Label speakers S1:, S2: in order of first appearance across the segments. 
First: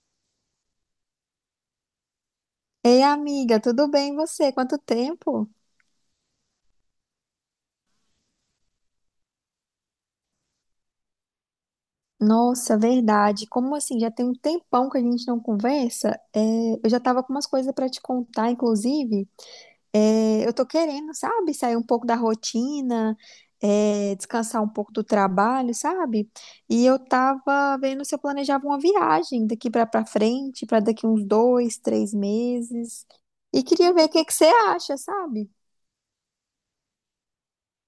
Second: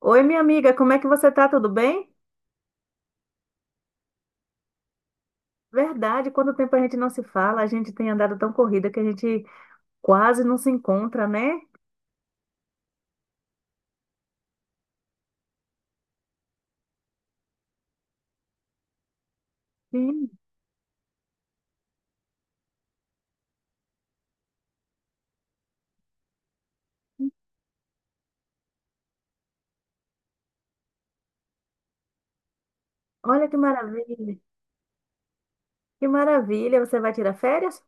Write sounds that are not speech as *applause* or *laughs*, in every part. S1: Oi, minha amiga, como é que você tá? Tudo bem?
S2: Ei, amiga, tudo bem e você? Quanto tempo?
S1: Verdade, quanto tempo a gente não se fala, a gente tem andado tão corrida que a gente quase não se encontra, né?
S2: Nossa, verdade. Como assim? Já tem um tempão que a gente não conversa. Eu já tava com umas coisas pra te contar, inclusive.
S1: Sim.
S2: Eu tô querendo, sabe, sair um pouco da rotina, descansar um pouco do trabalho, sabe? E eu tava vendo se eu planejava uma viagem daqui pra, pra frente, pra daqui uns dois, três meses.
S1: Olha que
S2: E queria ver o que que
S1: maravilha.
S2: você acha, sabe?
S1: Que maravilha, você vai tirar férias?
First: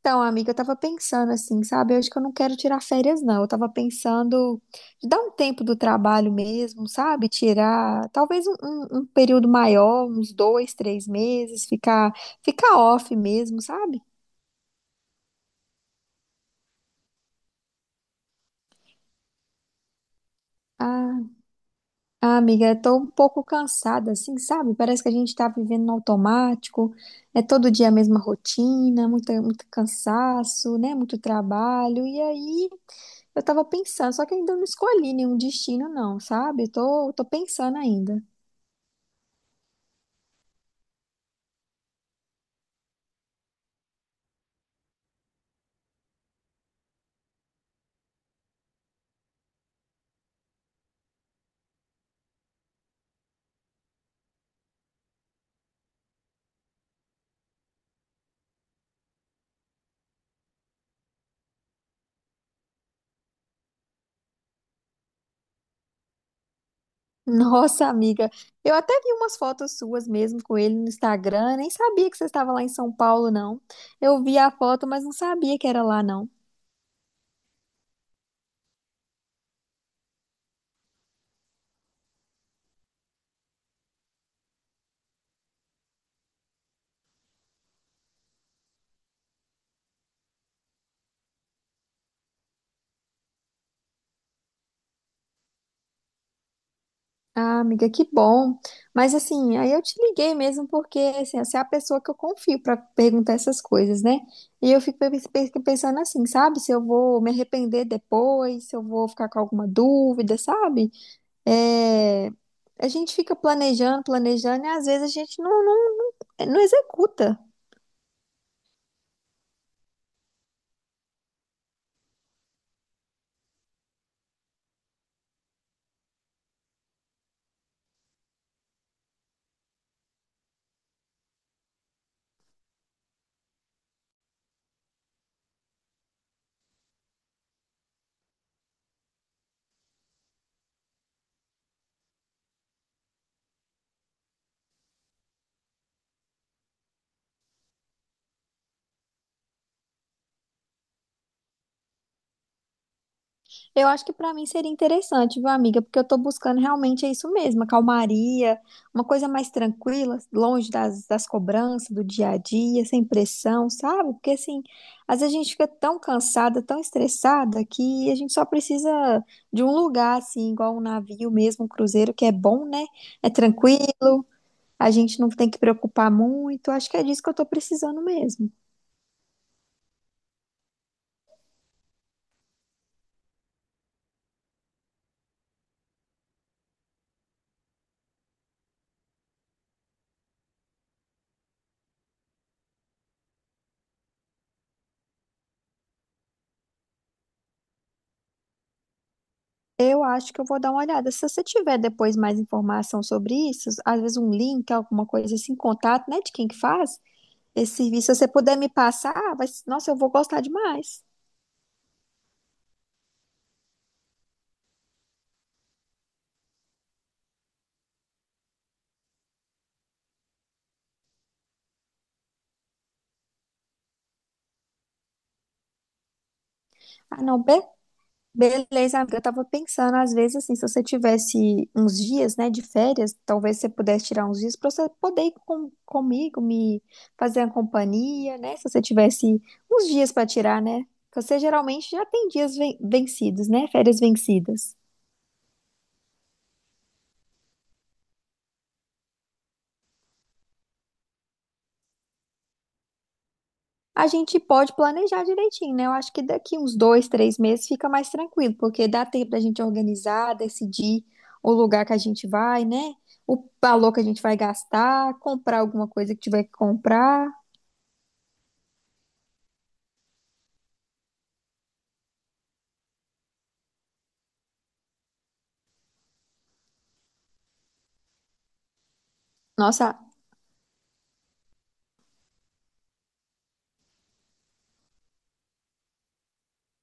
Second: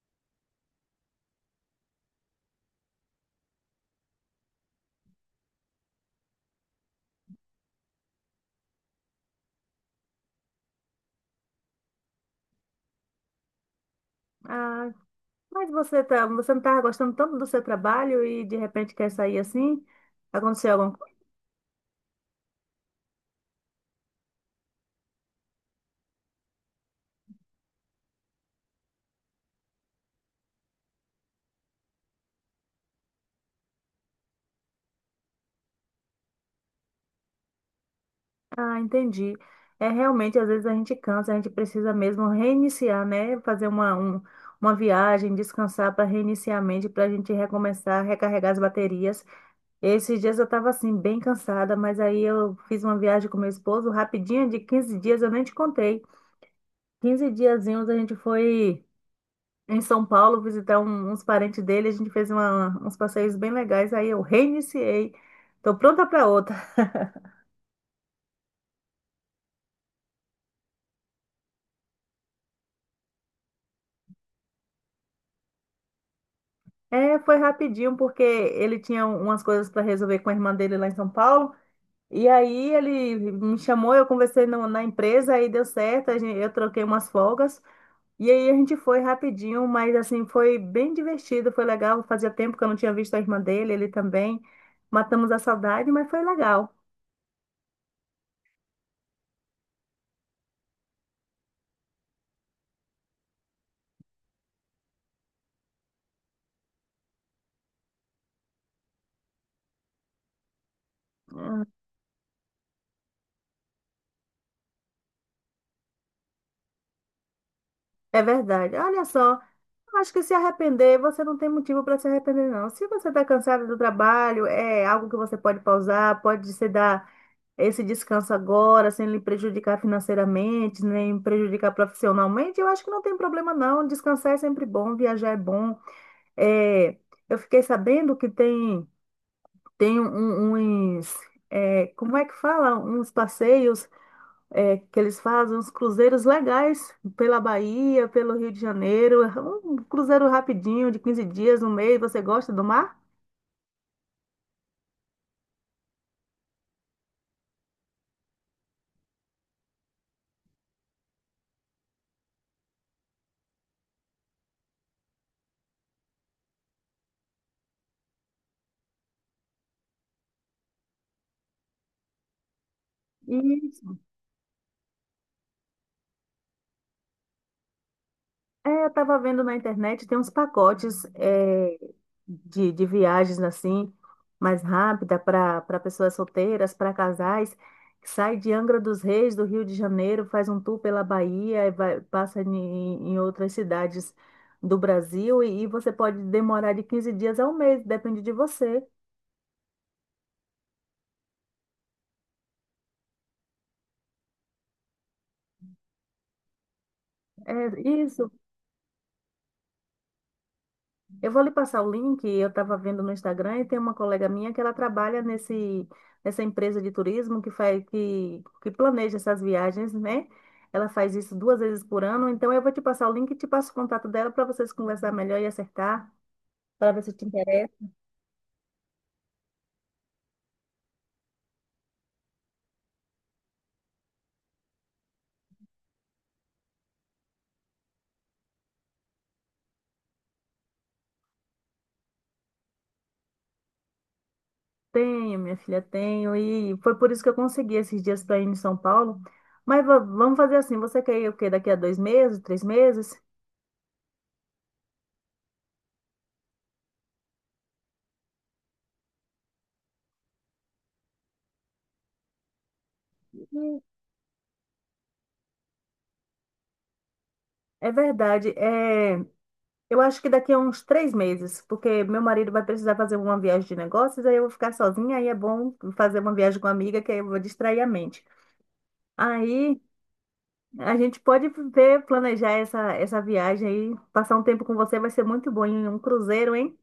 S2: Então, amiga, eu tava pensando assim, sabe? Eu acho que eu não quero tirar férias, não. Eu tava pensando de dar um tempo do trabalho mesmo, sabe? Tirar talvez um período maior, uns dois, três meses, ficar off mesmo, sabe?
S1: Ah, mas você não tá gostando tanto do seu trabalho e de repente quer sair assim? Aconteceu alguma coisa?
S2: Ah, ah, amiga, eu tô um pouco cansada, assim, sabe? Parece que a gente tá vivendo no automático, é todo dia a mesma rotina, muito cansaço, né? Muito trabalho, e aí. Eu tava pensando, só que ainda não escolhi nenhum destino, não, sabe? Tô pensando ainda.
S1: Ah, entendi. É realmente, às vezes a gente cansa, a gente precisa mesmo reiniciar, né? Fazer uma viagem, descansar para reiniciar a mente, para a gente recomeçar, recarregar as baterias. Esses dias eu estava assim, bem cansada, mas aí eu fiz uma viagem com meu esposo rapidinha, de 15 dias, eu nem te contei. 15 diazinhos a gente foi em São Paulo visitar uns parentes dele, a gente fez uns passeios bem legais, aí eu reiniciei. Tô pronta para outra.
S2: *laughs* Nossa, amiga, eu até vi umas fotos suas mesmo com ele no Instagram, nem sabia que você estava lá em São Paulo, não. Eu vi a foto, mas não sabia que era lá, não.
S1: É, foi rapidinho, porque ele tinha umas coisas para resolver com a irmã dele lá em São Paulo. E aí ele me chamou, eu conversei na empresa, aí deu certo, eu troquei umas folgas. E aí a gente foi rapidinho, mas assim, foi bem divertido, foi legal. Fazia tempo que eu não tinha visto a irmã dele, ele também. Matamos a saudade, mas foi legal.
S2: Ah, amiga, que bom. Mas assim, aí eu te liguei mesmo porque assim, você é a pessoa que eu confio pra perguntar essas coisas, né? E eu fico pensando assim, sabe? Se eu vou me arrepender depois, se eu vou ficar com alguma dúvida, sabe?
S1: Hum.
S2: É, a gente fica planejando, e às vezes a gente não executa.
S1: É verdade. Olha só, eu acho que se arrepender, você não tem motivo para se arrepender, não. Se você está cansado do trabalho, é algo que você pode pausar, pode se dar esse descanso agora, sem lhe prejudicar financeiramente, nem prejudicar profissionalmente. Eu acho que não tem problema, não. Descansar é sempre bom, viajar é bom. É, eu fiquei sabendo que tem. Tem uns, é, como é que fala? Uns passeios, é, que eles fazem, uns cruzeiros legais pela Bahia, pelo Rio de Janeiro. É um cruzeiro rapidinho, de 15 dias, um mês. Você gosta do mar?
S2: Eu acho que para mim seria interessante, viu, amiga? Porque eu tô buscando realmente é isso mesmo, a calmaria, uma coisa mais tranquila, longe das cobranças do dia a dia, sem pressão, sabe? Porque assim, às vezes a gente fica tão cansada, tão estressada, que a gente só precisa de um lugar, assim, igual um navio mesmo, um cruzeiro, que é bom, né? É
S1: Isso.
S2: tranquilo. A gente não tem que preocupar muito. Acho que é disso que eu estou precisando mesmo.
S1: É, eu estava vendo na internet, tem uns pacotes de viagens assim mais rápida para pessoas solteiras, para casais, que sai de Angra dos Reis, do Rio de Janeiro, faz um tour pela Bahia, e vai, passa em outras cidades do Brasil e você pode demorar de 15 dias a um mês, depende de você.
S2: Eu acho que eu vou dar uma olhada. Se você tiver depois mais informação sobre isso, às vezes um link, alguma coisa assim, contato, né, de quem que faz
S1: É
S2: esse serviço, se você
S1: isso.
S2: puder me passar, vai, nossa, eu vou gostar demais.
S1: Eu vou lhe passar o link, eu estava vendo no Instagram e tem uma colega minha que ela trabalha nessa empresa de turismo que planeja essas viagens, né? Ela faz isso 2 vezes por ano, então eu vou te passar o link e te passo o contato dela para vocês conversar melhor e acertar, para ver se
S2: Ah,
S1: te
S2: não,
S1: interessa.
S2: Beleza, amiga. Eu tava pensando, às vezes, assim, se você tivesse uns dias, né, de férias, talvez você pudesse tirar uns dias pra você poder ir comigo, me fazer a companhia, né? Se você tivesse uns dias pra tirar, né? Porque você geralmente já tem dias vencidos, né? Férias vencidas.
S1: Tenho, minha filha, tenho, e foi por isso que eu consegui esses dias para ir em São Paulo. Mas vamos fazer assim, você quer ir o quê? Daqui a 2 meses, 3 meses?
S2: A gente pode planejar direitinho, né? Eu acho que daqui uns dois, três meses fica mais tranquilo, porque dá tempo da gente organizar, decidir o lugar que a gente vai, né? O
S1: Hum.
S2: valor que a gente vai gastar, comprar alguma coisa que tiver que comprar.
S1: É verdade. Eu acho que daqui a uns 3 meses, porque meu marido vai precisar fazer uma viagem de negócios, aí eu vou ficar sozinha, aí é bom fazer uma viagem com uma amiga, que aí eu vou distrair a mente. Aí
S2: Nossa,
S1: a gente pode ver, planejar essa viagem aí, passar um tempo com você vai ser muito bom em um cruzeiro, hein?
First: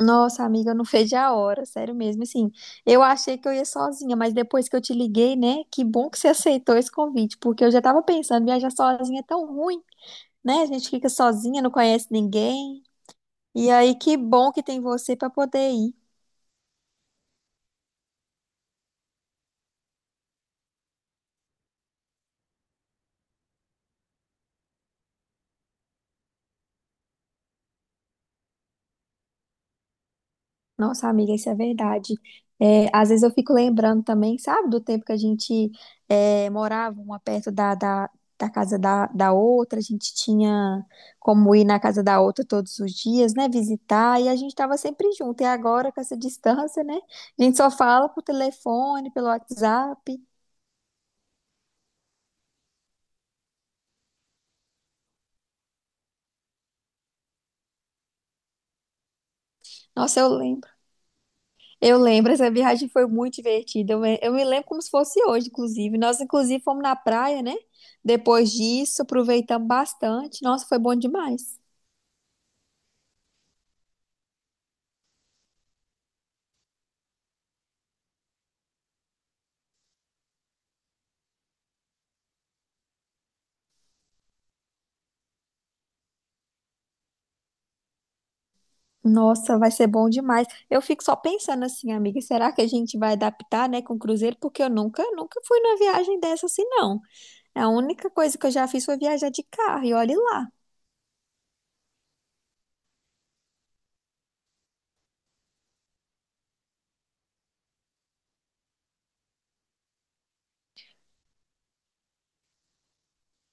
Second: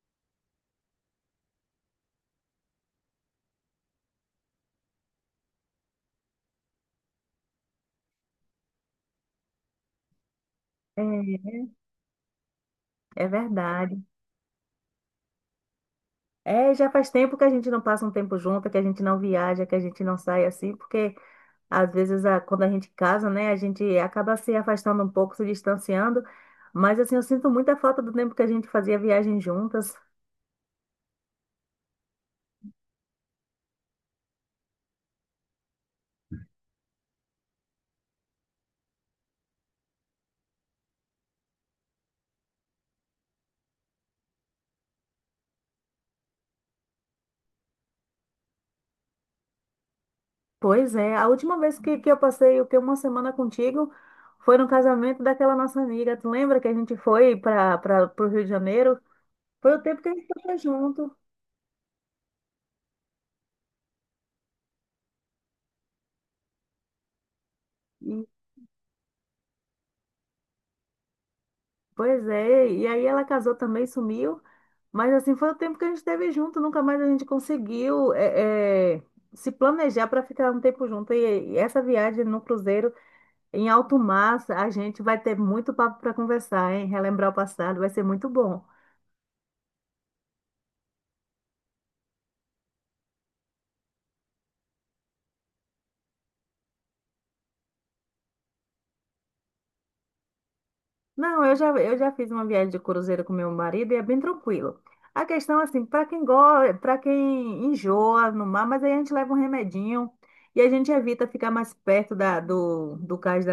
S2: nossa amiga, eu não fez a hora, sério mesmo. Assim, eu achei que eu ia sozinha, mas depois que eu te liguei, né? Que bom que você aceitou esse convite, porque eu já tava pensando, viajar sozinha é tão ruim, né? A gente fica sozinha, não
S1: É,
S2: conhece ninguém.
S1: é
S2: E aí,
S1: verdade.
S2: que bom que tem você para poder ir.
S1: É, já faz tempo que a gente não passa um tempo junto, que a gente não viaja, que a gente não sai assim, porque às vezes, quando a gente casa, né, a gente acaba se afastando um pouco, se distanciando, mas assim, eu sinto muita falta do tempo que a gente fazia viagem juntas.
S2: Nossa, amiga, isso é verdade. É, às vezes eu fico lembrando também, sabe, do tempo que a gente morava uma perto da casa da outra, a gente tinha como ir na casa da outra todos os dias, né, visitar, e a gente estava sempre junto. E agora, com essa distância, né, a gente só fala por telefone, pelo WhatsApp.
S1: Pois é, a última vez que eu passei o que uma semana contigo foi no casamento daquela nossa amiga. Tu lembra que a gente foi para o Rio de Janeiro? Foi o tempo que a
S2: Nossa,
S1: gente
S2: eu
S1: estava
S2: lembro.
S1: junto.
S2: Eu lembro, essa viagem foi muito divertida. Eu me lembro como se fosse hoje, inclusive. Nós, inclusive, fomos na praia, né?
S1: E,
S2: Depois disso, aproveitamos bastante. Nossa, foi bom demais.
S1: Pois é, e aí ela casou também, sumiu. Mas assim foi o tempo que a gente esteve junto, nunca mais a gente conseguiu se planejar para ficar um tempo junto. E essa viagem no cruzeiro em alto mar, a gente vai ter muito papo para conversar, hein? Relembrar o passado vai ser muito bom.
S2: Nossa, vai ser bom demais. Eu fico só pensando assim, amiga, será que a gente vai adaptar, né, com o cruzeiro? Porque eu nunca fui numa viagem dessa assim, não. A única coisa que eu já fiz foi viajar de carro, e olhe lá.
S1: Não, eu já fiz uma viagem de cruzeiro com meu marido e é bem tranquilo. A questão, assim, para quem gosta, para quem enjoa no mar, mas aí a gente leva um remedinho e a gente evita ficar mais perto do cais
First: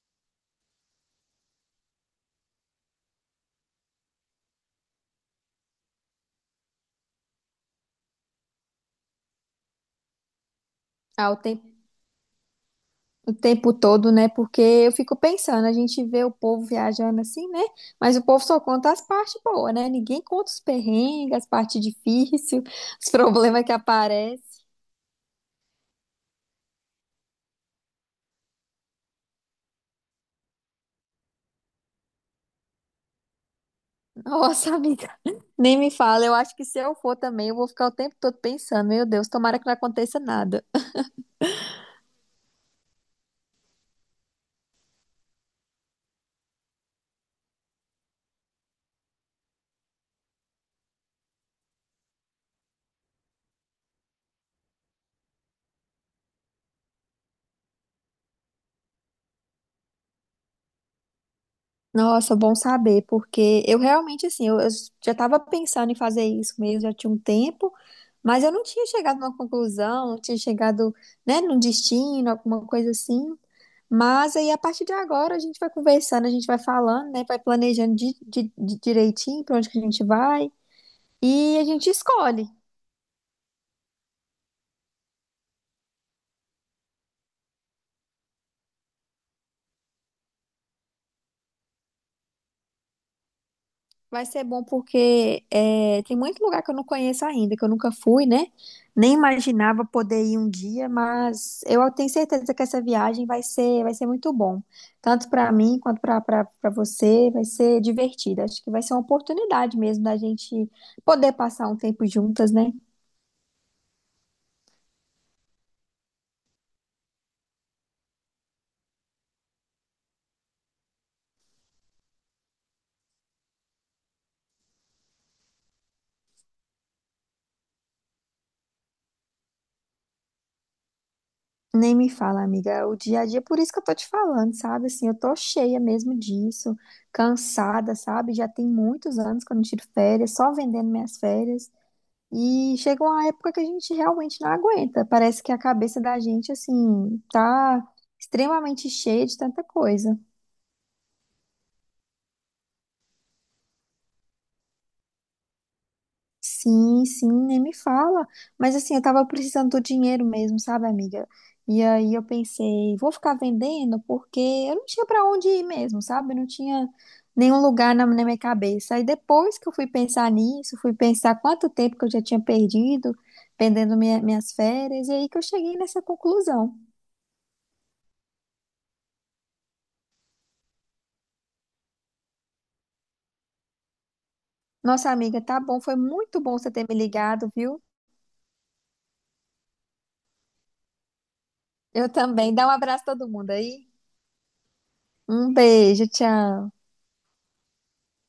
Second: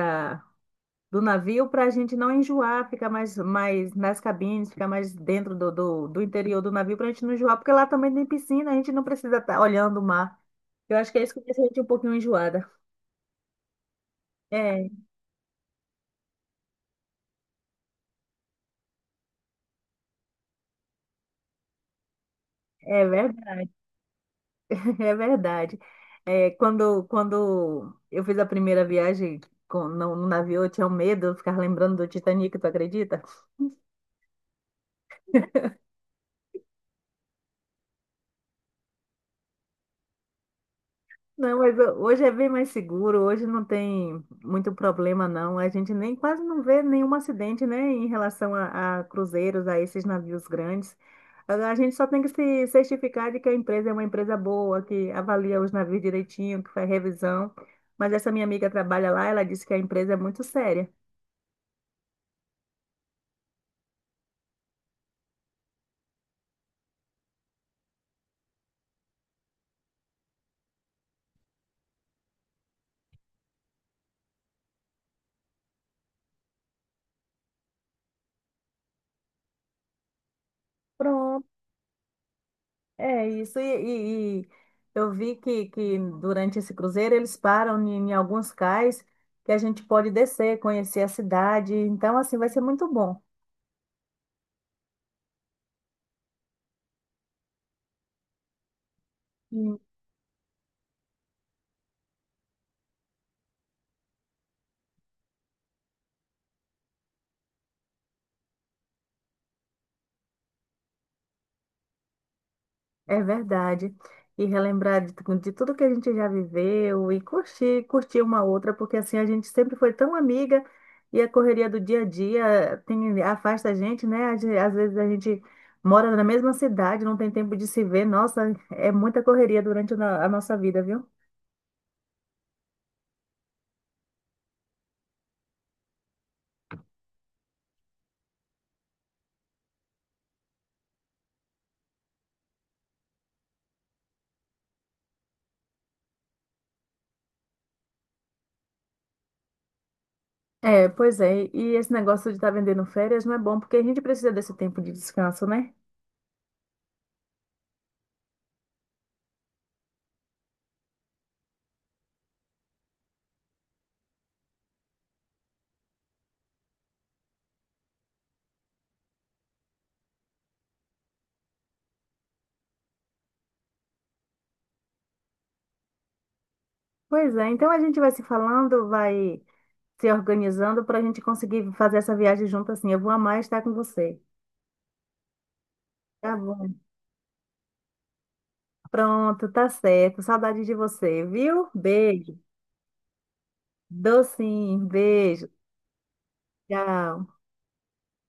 S1: do navio para a gente não enjoar, ficar mais nas cabines, ficar mais dentro do interior do navio para a gente não enjoar, porque lá também tem piscina, a gente não precisa estar olhando o mar. Eu acho que é
S2: Ah,
S1: isso
S2: o
S1: que deixa a
S2: tempo.
S1: gente um pouquinho enjoada.
S2: O tempo todo, né? Porque
S1: É,
S2: eu fico pensando, a gente vê o povo viajando assim, né? Mas o povo só conta as partes boas, né? Ninguém conta os perrengues, as partes difíceis,
S1: é
S2: *laughs* os problemas
S1: verdade,
S2: que aparecem.
S1: *laughs* é verdade. É, quando eu fiz a primeira viagem com, no, no navio, eu tinha um medo, eu ficava lembrando do Titanic, tu acredita?
S2: Nossa, amiga, *laughs* nem me fala. Eu acho que se eu for também, eu vou ficar o tempo todo pensando, meu Deus, tomara que não aconteça nada.
S1: Não, mas hoje é bem mais seguro, hoje não tem muito problema, não. A gente nem quase não vê nenhum acidente, né, em relação a cruzeiros, a esses navios grandes. A gente só tem que se certificar de que a empresa é uma empresa boa, que avalia os navios direitinho, que faz revisão. Mas essa minha amiga trabalha lá, ela disse que a empresa é muito séria.
S2: Nossa, bom saber, porque eu realmente, assim, eu já estava pensando em fazer isso mesmo, já tinha um tempo, mas eu não tinha chegado numa conclusão, não tinha chegado, né, num destino, alguma coisa assim. Mas aí, a partir de agora, a gente vai conversando, a gente vai falando, né? Vai planejando direitinho para onde que a gente vai.
S1: Pronto.
S2: E a gente escolhe.
S1: É isso, e eu vi que durante esse cruzeiro eles param em alguns cais que a gente pode descer, conhecer a cidade, então assim vai ser muito bom.
S2: Vai ser bom porque é, tem muito lugar que eu não conheço ainda, que eu nunca fui, né? Nem
S1: Sim.
S2: imaginava poder ir um dia, mas eu tenho certeza que essa viagem vai vai ser muito bom. Tanto para mim quanto para você, vai ser divertida. Acho que vai ser uma oportunidade mesmo da gente poder passar um tempo juntas, né?
S1: É verdade. E relembrar de tudo que a gente já viveu e curtir, curtir uma outra, porque assim a gente sempre foi tão amiga e a correria do dia a dia afasta a gente, né? Às vezes a gente mora na mesma cidade, não tem tempo de se ver. Nossa, é muita correria durante a no- a nossa vida, viu?
S2: Nem me fala, amiga, é o dia a dia, por isso que eu tô te falando, sabe? Assim, eu tô cheia mesmo disso, cansada, sabe? Já tem muitos anos que eu não tiro férias, só vendendo minhas férias. E chega uma época que a gente realmente não aguenta. Parece que a cabeça da gente, assim, tá extremamente cheia de tanta coisa.
S1: É, pois é. E esse negócio de estar vendendo férias não é bom, porque a gente precisa desse tempo de descanso, né?
S2: Sim, sim, nem me fala. Mas assim, eu tava precisando do dinheiro mesmo, sabe, amiga? E aí eu pensei, vou ficar vendendo porque eu não tinha pra onde ir mesmo, sabe? Eu não tinha nenhum lugar na minha cabeça. Aí depois que eu fui pensar nisso, fui pensar quanto tempo que eu já tinha perdido, vendendo minhas férias, e aí que eu cheguei nessa conclusão.
S1: Pois é. Então a gente vai se falando, vai se organizando para a gente conseguir fazer essa viagem junto assim. Eu vou amar estar com você.
S2: Nossa, amiga, tá bom, foi
S1: Tá
S2: muito bom você
S1: bom.
S2: ter me ligado, viu?
S1: Pronto, tá certo. Saudade de você, viu?
S2: Eu
S1: Beijo.
S2: também. Dá um abraço a todo mundo aí.
S1: Docinho, beijo.
S2: Um beijo, tchau.
S1: Tchau.